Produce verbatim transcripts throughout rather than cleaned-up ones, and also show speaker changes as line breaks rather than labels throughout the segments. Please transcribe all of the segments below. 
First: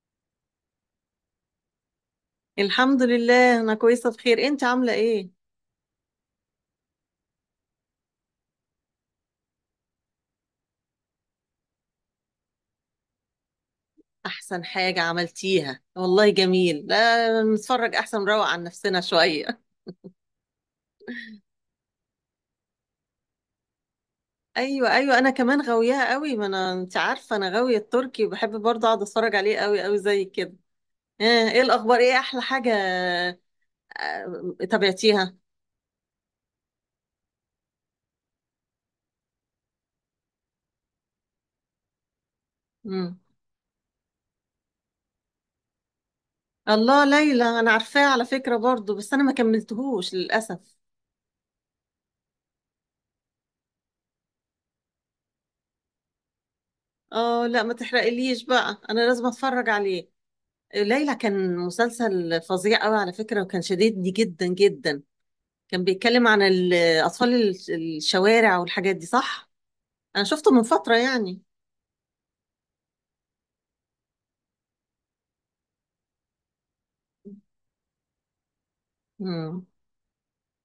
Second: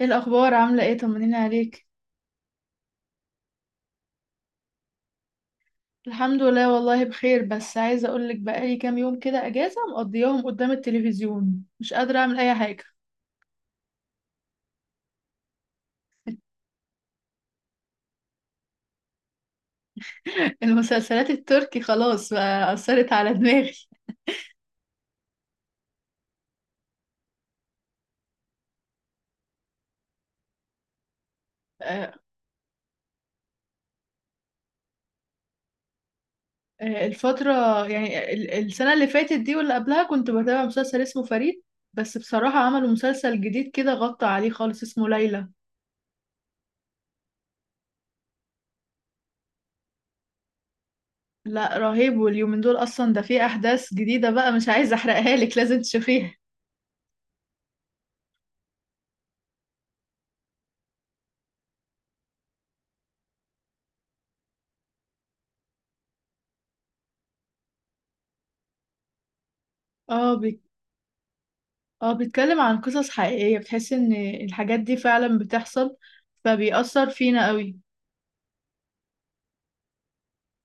ايه الاخبار؟ عامله ايه؟ طمنيني عليك.
الحمد لله، أنا كويسة بخير. أنت عاملة إيه؟
الحمد لله والله بخير، بس عايزه اقولك بقالي كام يوم كده اجازه مقضياهم قدام التلفزيون، مش قادره اعمل اي حاجه.
أحسن حاجة عملتيها والله. جميل، لا نتفرج أحسن نروق عن نفسنا شوية.
المسلسلات التركي خلاص بقى اثرت على دماغي.
أيوة أيوة، أنا كمان غاويها قوي. ما أنا أنت عارفة أنا غاوية التركي، وبحب برضه أقعد أتفرج عليه قوي قوي زي كده. آه، إيه الأخبار؟
آه،
إيه أحلى حاجة؟ آه، تابعتيها؟
آه، الفتره، يعني ال- السنه اللي فاتت دي واللي قبلها كنت بتابع مسلسل اسمه فريد. بس بصراحه عملوا
مم.
مسلسل جديد كده غطى عليه خالص، اسمه ليلى.
الله، ليلى أنا عارفاه على فكرة برضه، بس أنا ما كملتهوش للأسف.
لا رهيب، واليومين دول اصلا ده فيه احداث جديده بقى، مش عايزه احرقها لك، لازم تشوفيها.
آه لا، ما تحرقليش بقى، أنا لازم أتفرج عليه. ليلى كان مسلسل فظيع قوي على فكرة، وكان شديدني جدا جدا. كان بيتكلم عن ال- أطفال ال- الشوارع والحاجات دي، صح؟ أنا
اه
شفته من فترة يعني.
اه، بيتكلم عن قصص حقيقية، بتحس ان الحاجات دي فعلا بتحصل، فبيأثر فينا قوي.
مم.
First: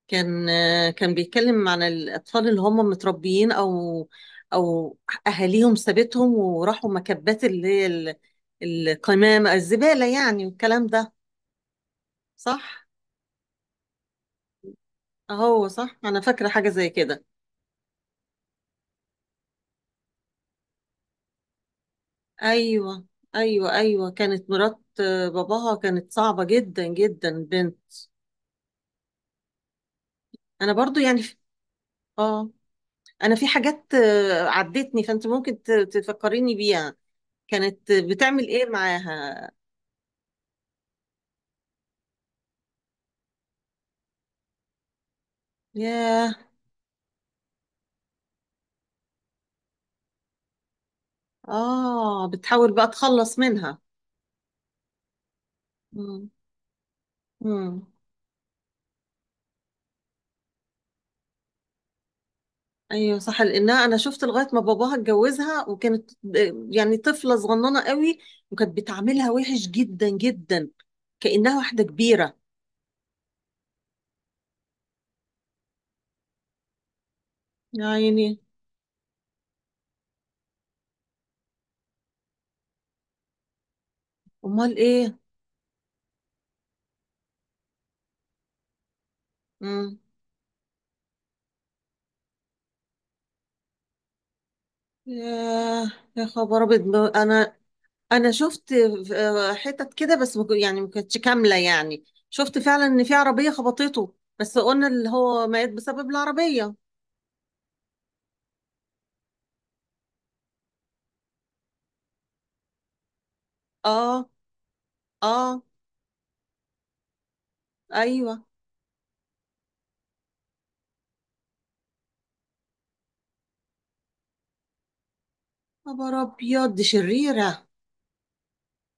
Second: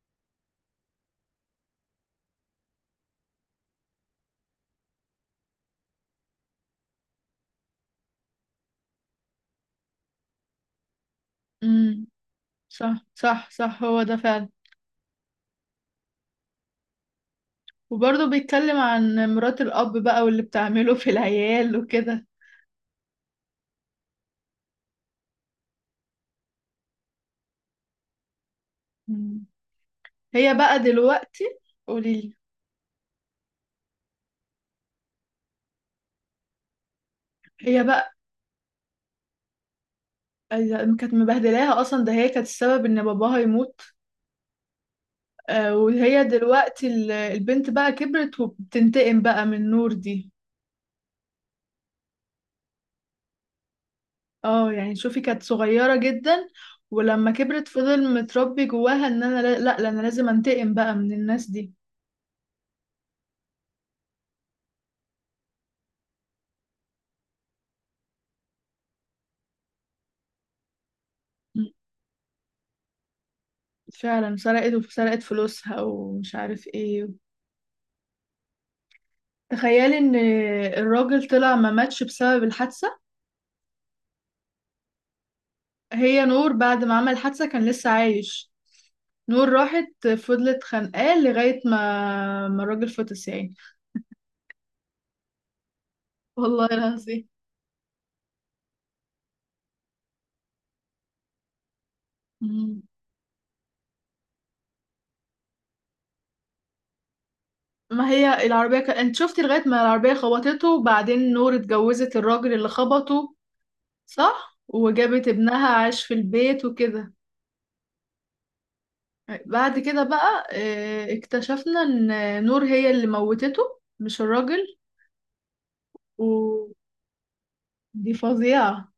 كان كان بيتكلم عن الأطفال اللي هم متربيين، أو أو أهاليهم سابتهم وراحوا مكبات اللي هي ال- القمامة الزبالة يعني، والكلام ده.
امم،
صح؟
صح صح صح، هو ده فعلا.
أهو صح، أنا فاكرة حاجة زي كده.
وبرضه بيتكلم عن مرات الأب بقى واللي بتعمله في العيال وكده.
ايوه ايوه ايوه، كانت مرات آه، باباها كانت صعبه جدا جدا، بنت.
مم. هي
انا
بقى
برضو يعني.
دلوقتي. قوليلي.
اه. انا في حاجات آه، عدتني، فانت ممكن ت- تفكريني بيها.
هي
كانت
بقى،
بتعمل ايه معاها؟
أيوة، كانت مبهدلاها، اصلا ده هي كانت السبب ان باباها يموت. آه، وهي
ياه.
دلوقتي ال- البنت بقى كبرت وبتنتقم بقى من نور دي.
اه، بتحاول بقى تخلص منها.
اه يعني شوفي، كانت صغيرة
مم.
جدا، ولما كبرت
مم.
فضل متربي جواها ان انا لا لا لا، انا لازم انتقم بقى من الناس دي.
ايوه صح، لانها انا شفت لغايه ما باباها اتجوزها، وكانت آه، يعني طفله صغننه قوي، وكانت بتعاملها وحش جدا جدا كانها
م.
واحده كبيره.
فعلا سرقت وسرقت فلوسها ومش عارف ايه.
يا عيني.
تخيلي ان الراجل طلع ما ماتش بسبب الحادثة.
امال ايه؟
هي نور بعد ما عمل الحادثة كان لسه عايش. نور
مم.
راحت فضلت خانقاه لغاية ما ما الراجل فطس يعني.
ياه يا خبر
والله
ابيض. ما
العظيم.
انا انا شفت آه، حتت كده، بس ما كن- يعني ما كانتش كامله. يعني شفت
مم.
فعلا ان في عربيه خبطته، بس قلنا اللي هو مات بسبب العربيه.
ما هي العربية ك... انت شفتي لغاية ما العربية خبطته، وبعدين نور اتجوزت الراجل اللي خبطه،
اه.
صح، وجابت
اه.
ابنها عاش في البيت وكده.
ايوه.
بعد كده بقى آه، اكتشفنا ان نور هي اللي موتته، مش الراجل.
خبر ابيض،
ودي
دي شريره
فظيعة.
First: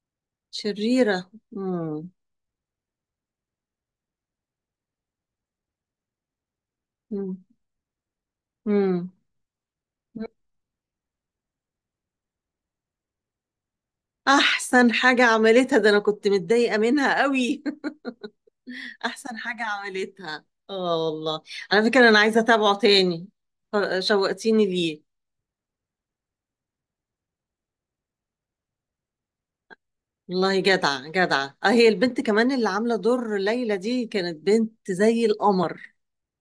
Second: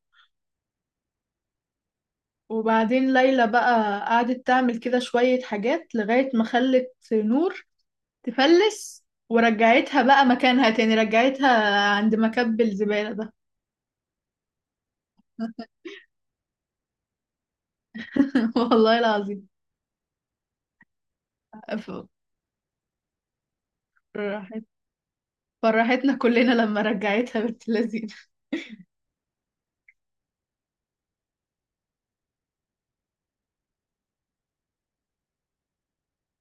شريره. مم.
وبعدين ليلى بقى قعدت تعمل كده شوية حاجات لغاية ما خلت
مم.
نور تفلس،
مم.
ورجعتها بقى مكانها تاني، رجعتها عند مكب الزبالة ده.
احسن حاجه عملتها، ده انا كنت متضايقه منها قوي.
والله
احسن
العظيم.
حاجه عملتها، اه والله. على فكره انا عايزه اتابعه تاني،
فرحت،
شوقتيني ليه.
فرحتنا كلنا لما رجعتها بنت لذينه.
والله جدعة جدعة. اه، هي البنت كمان اللي عاملة دور ليلى دي كانت بنت زي القمر.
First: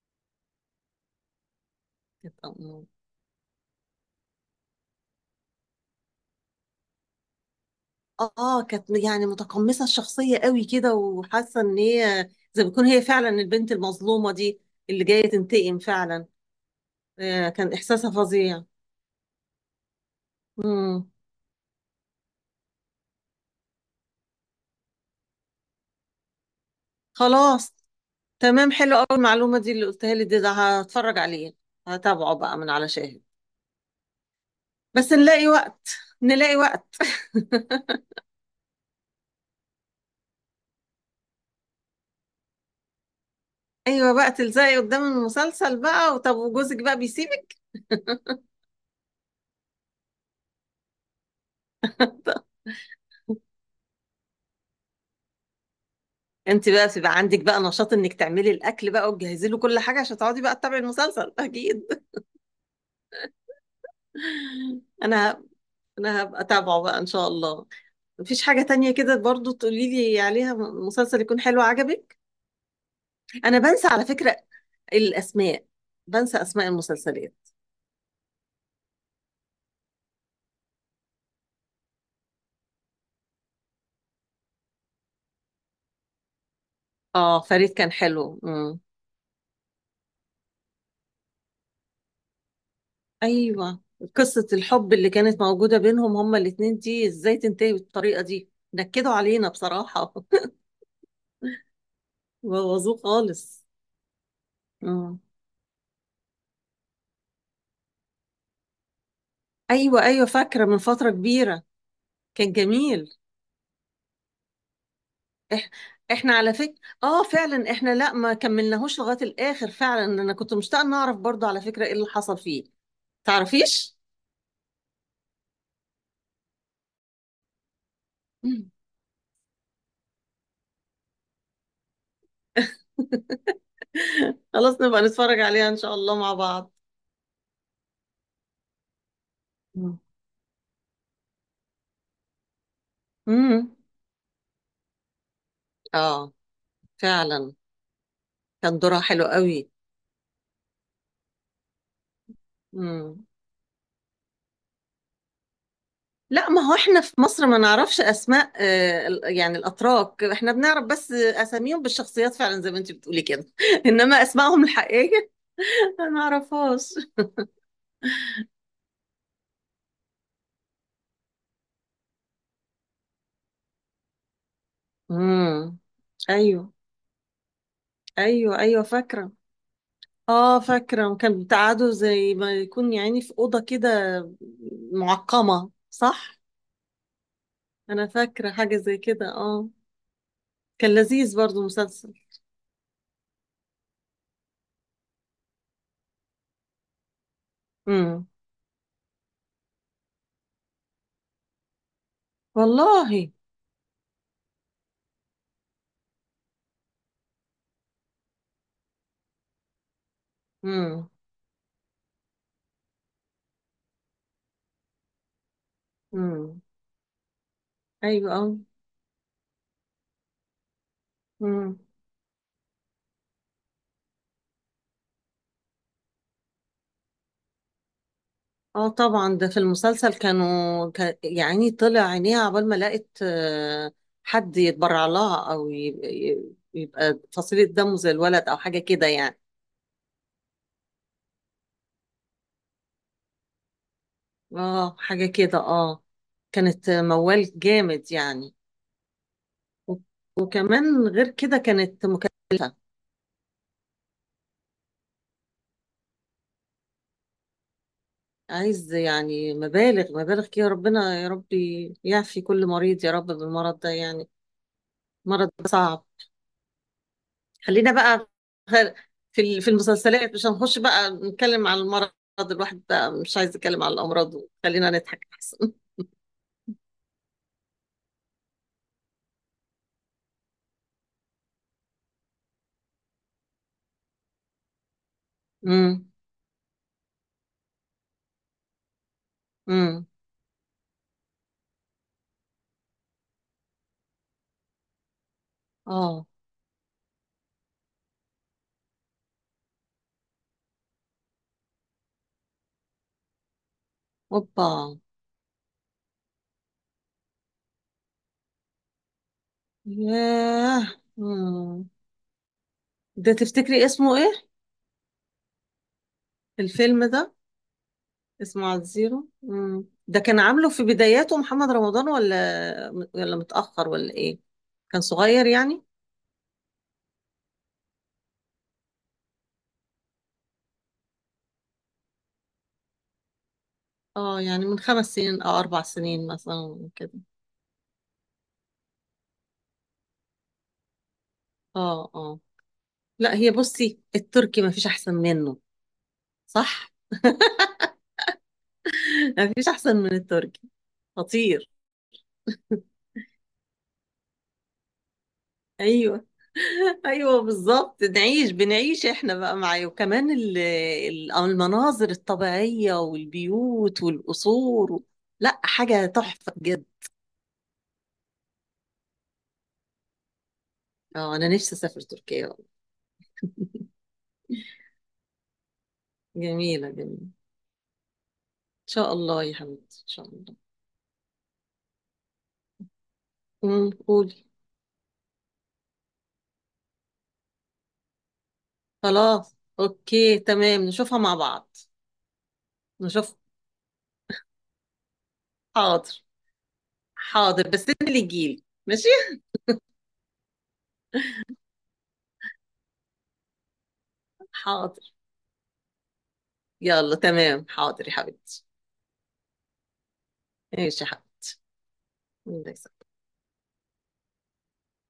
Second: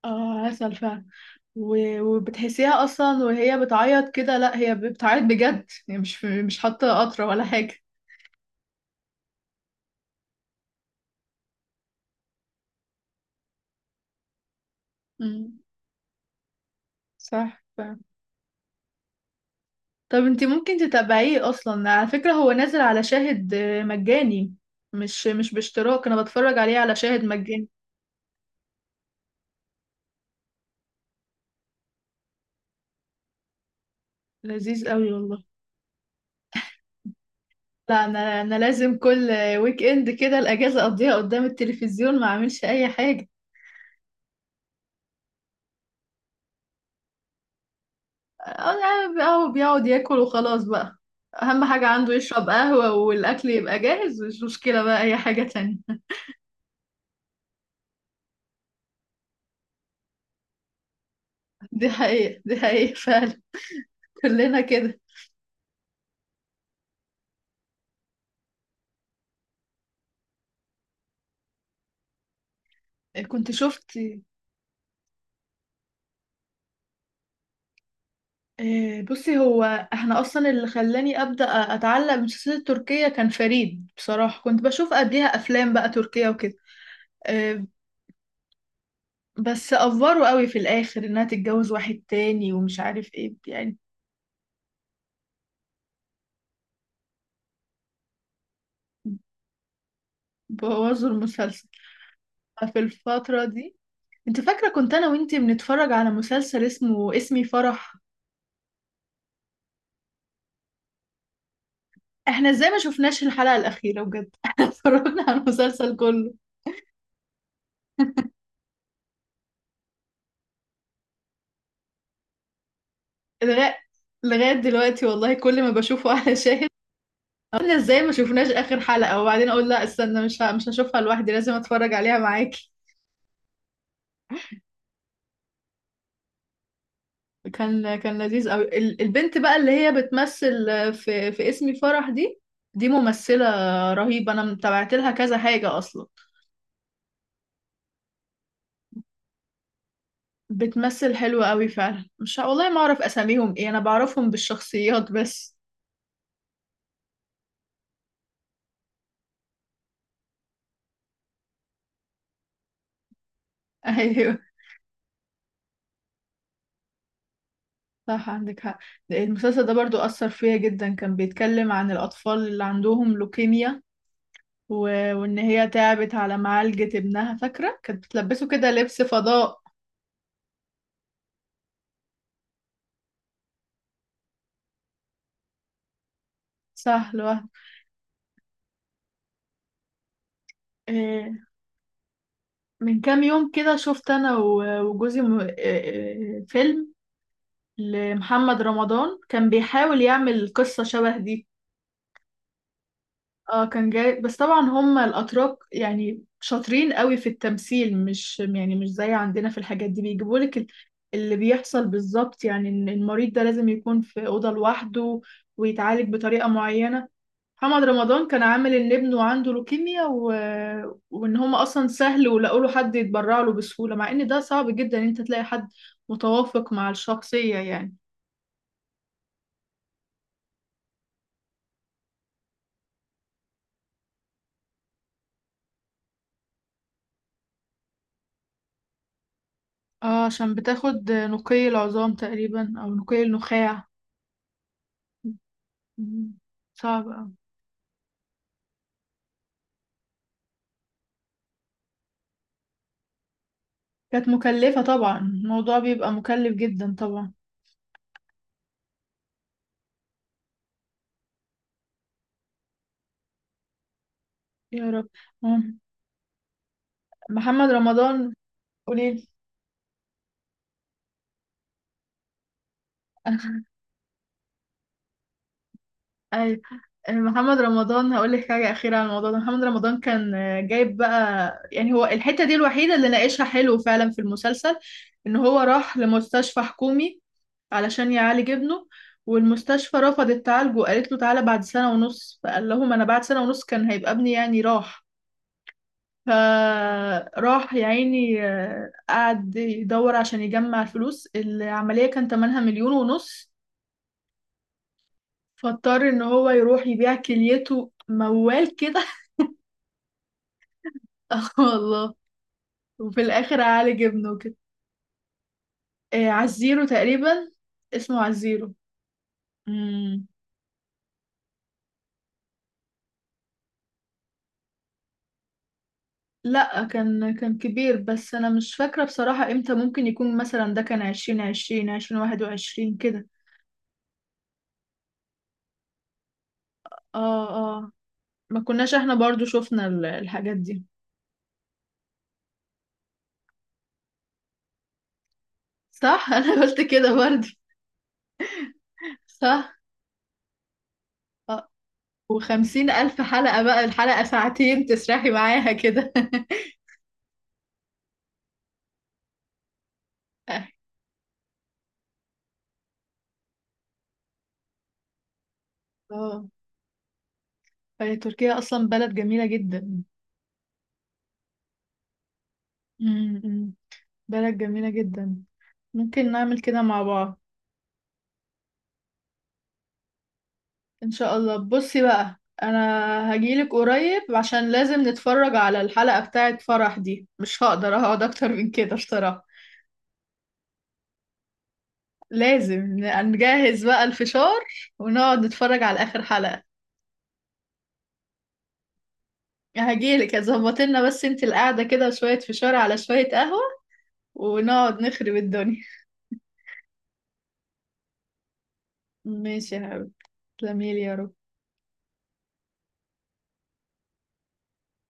اه عسل فعلا. و-
كانت
وبتحسيها اصلا وهي بتعيط كده، لا هي بتعيط بجد، هي مش مش حاطه قطره ولا حاجه.
اه آه، كانت يعني متقمصة الشخصية قوي كده، وحاسة ان هي زي ما بتكون هي فعلا البنت المظلومة دي، اللي جاية
امم
تنتقم فعلا. آه،
صح.
كان
ف...
احساسها فظيع.
طب انتي ممكن
امم.
تتابعيه اصلا، على فكره هو نازل على شاهد، آه، مجاني، مش مش باشتراك، انا بتفرج عليه على شاهد مجاني.
خلاص، تمام، حلو قوي المعلومة دي اللي قلتها لي دي. ده هتفرج عليه، هتابعه بقى من على شاهد.
لذيذ قوي
بس
والله.
نلاقي وقت، نلاقي وقت.
لا، انا انا لازم كل ويك اند كده الاجازه اقضيها قدام التلفزيون، ما اعملش اي حاجه.
ايوه بقى، تلزقي قدام المسلسل بقى. وطب وجوزك بقى بيسيبك؟
اه يعني هو بيقعد ياكل وخلاص بقى، اهم حاجة عنده يشرب قهوة والاكل يبقى جاهز، مش مشكلة بقى اي حاجة تانية.
انت بقى بيبقى عندك بقى نشاط انك تعملي الاكل بقى وتجهزي له كل حاجه عشان تقعدي بقى تتابعي المسلسل، اكيد.
دي حقيقة، دي حقيقة فعلا، كلنا كده.
انا ه- انا هبقى اتابعه بقى ان شاء الله. مفيش حاجه تانية كده برضو تقولي لي عليها؟ م- مسلسل يكون حلو عجبك.
كنت
انا بنسى
شفت،
على فكره الاسماء، بنسى اسماء المسلسلات.
آه، بصي، هو احنا اصلا اللي خلاني ابدا اتعلق بالمسلسلات التركيه كان فريد، بصراحه كنت بشوف قبليها افلام بقى تركيه وكده.
اه،
آه،
فريد كان حلو. امم.
بس افوروا قوي في الاخر انها تتجوز واحد تاني ومش عارف ايه يعني،
ايوه، قصه الحب اللي كانت موجوده بينهم هما الاتنين دي، ازاي تنتهي بالطريقه دي؟ نكدوا علينا بصراحه.
بوظوا المسلسل. ففي
بوظوه
الفتره
خالص.
دي، انت فاكرة كنت انا وانتي بنتفرج على مسلسل اسمه اسمي فرح؟
ايوه ايوه، فاكره من فتره كبيره.
احنا
كان
ازاي ما
جميل.
شفناش الحلقة الأخيرة بجد؟ احنا اتفرجنا على
إح...
المسلسل كله.
احنا على فكره. اه فعلا احنا لا، ما كملناهوش لغايه الاخر فعلا، انا كنت مشتاقه ان اعرف برضو على فكره ايه اللي حصل فيه.
لغاية
تعرفيش؟
لغاية دلوقتي والله، كل ما بشوفه على شاهد، احنا ازاي ما شفناش
مم.
آخر حلقة؟ وبعدين اقول لا استنى، مش ه- مش هشوفها لوحدي، لازم اتفرج عليها معاكي.
خلاص، نبقى نتفرج عليها ان شاء الله مع بعض.
كان كان لذيذ قوي، ال- البنت بقى اللي هي
مم.
بتمثل في في اسمي فرح دي، دي ممثلة
امم.
رهيبة، انا متابعت لها كذا حاجة اصلا.
اه فعلا، كان دورها حلو قوي.
بتمثل حلو قوي فعلا، مش ه- والله ما اعرف
امم.
اساميهم ايه، انا بعرفهم بالشخصيات بس.
لا ما هو احنا في مصر ما نعرفش اسماء آه ال- يعني الاتراك. احنا بنعرف بس اساميهم بالشخصيات فعلا زي ما انت بتقولي كده. انما
ايوه.
اسمائهم الحقيقيه ما نعرفهاش.
صح عندك حق. ده المسلسل ده برضو اثر فيا جدا، كان بيتكلم عن الاطفال اللي عندهم لوكيميا و... وان هي
امم.
تعبت على
ايوه
معالجة ابنها، فاكرة كانت بتلبسه
ايوه
كده
ايوه،
لبس
فاكره.
فضاء،
اه فاكره، وكان بتقعدوا زي ما يكون يعني في اوضه كده، معقمه، صح؟
صح، لوحده.
انا فاكره حاجه زي كده. اه، كان
إيه،
لذيذ برضو مسلسل.
من كام يوم كده شفت انا و- وجوزي م- إيه، إيه، فيلم
امم.
لمحمد رمضان كان بيحاول يعمل قصة شبه دي.
والله.
اه كان جاي، بس طبعا هم الاتراك يعني شاطرين قوي في التمثيل، مش يعني مش زي عندنا في الحاجات دي، بيجيبوا لك
امم.
اللي بيحصل بالظبط، يعني إن المريض ده لازم يكون في اوضه لوحده ويتعالج بطريقه
امم.
معينه. محمد رمضان
ايوه.
كان
اه.
عامل ان ابنه عنده لوكيميا و... وان هم
امم.
اصلا سهل ولقوا له حد يتبرع له بسهوله، مع ان ده صعب جدا ان انت تلاقي حد متوافق مع الشخصيه يعني.
اه طبعا، ده في المسلسل كانوا كان يعني طلع عينيها عقبال ما لقت آه، حد يتبرع لها، او يبقى, يبقى فصيله دمه زي الولد او حاجه كده يعني.
اه عشان بتاخد نقي العظام تقريبا او نقي النخاع.
اه حاجة كده. اه،
مم.
كانت
صعب أوي.
موال جامد يعني. و- وكمان غير كده كانت مكلفة.
كانت مكلفة طبعا، الموضوع بيبقى مكلف جدا طبعا.
عايز يعني مبالغ مبالغ كده. ربنا يا ربي يعفي كل مريض يا رب بالمرض ده يعني.
يا رب.
مرض
مم.
صعب.
محمد
خلينا بقى.
رمضان.
غير-
قوليلي.
في ال- في المسلسلات، مش هنخش بقى نتكلم عن المرض. الواحد بقى مش عايز يتكلم عن الأمراض، خلينا نضحك أحسن.
أيوة. محمد رمضان هقول لك حاجة أخيرة عن الموضوع ده. محمد رمضان كان جايب بقى، يعني هو الحتة دي الوحيدة اللي ناقشها حلو فعلا في المسلسل، إن هو راح
امم.
لمستشفى حكومي علشان يعالج ابنه، والمستشفى
امم.
رفضت تعالجه وقالت له تعالى بعد سنة ونص، فقال لهم أنا بعد سنة ونص كان هيبقى ابني يعني راح.
اه.
فراح يا عيني، آه، قعد يدور عشان يجمع الفلوس، العملية كان تمنها مليون ونص.
اوبا.
فاضطر ان هو يروح يبيع كليته موال كده.
ياه.
اه
مم.
والله. وفي
ده
الاخر
تفتكري
عالج
اسمه
ابنه
ايه؟
كده. آه، عزيرو
الفيلم ده.
تقريبا، اسمه
اسمه
عزيرو.
على الزيرو. مم. ده
مم.
كان عامله في بداياته محمد رمضان، ولا ولا متأخر، ولا ايه؟ كان صغير يعني.
لا، كان كان كبير، بس انا مش فاكرة بصراحة امتى، ممكن يكون مثلا ده كان عشرين عشرين، عشرين واحد وعشرين كده.
اه يعني من خمس سنين او اربع سنين مثلا كده.
اه اه، ما كناش احنا برضو شفنا ال- الحاجات دي.
اه. اه. لا، هي بصي التركي ما فيش احسن منه.
صح، انا قلت
صح.
كده برضه.
ما فيش
صح.
احسن من التركي،
آه.
خطير.
وخمسين الف حلقة بقى، الحلقة ساعتين تسرحي معاها كده.
ايوه. ايوه بالظبط، نعيش بنعيش احنا بقى معاه، وكمان ال- ال- المناظر الطبيعية والبيوت والقصور. لا، حاجة
اه.
تحفة جدا.
فهي تركيا اصلا بلد جميلة جدا.
اه انا نفسي اسافر تركيا والله.
امم، بلد جميلة جدا، ممكن نعمل كده
جميله
مع
جميله ان
بعض
شاء الله يا حبيبتي، ان شاء الله.
ان شاء الله. بصي بقى، انا هجيلك
امم.
قريب
قولي.
عشان لازم نتفرج على الحلقة بتاعة فرح دي، مش هقدر اقعد اكتر من كده بصراحة.
خلاص، اوكي، تمام، نشوفها مع بعض.
لازم
نشوف.
نجهز بقى الفشار ونقعد نتفرج على
حاضر
اخر حلقة.
حاضر، بس انت اللي تجيلي ماشي.
هجيلك، ظبط لنا بس انت القعدة كده، وشوية فشار على شوية قهوة، ونقعد
حاضر،
نخرب الدنيا.
يلا، تمام، حاضر يا حبيبتي.
ماشي يا حبيبي، تسلميلي
ماشي يا
يا رب.
حبيبتي. الله يسلمك.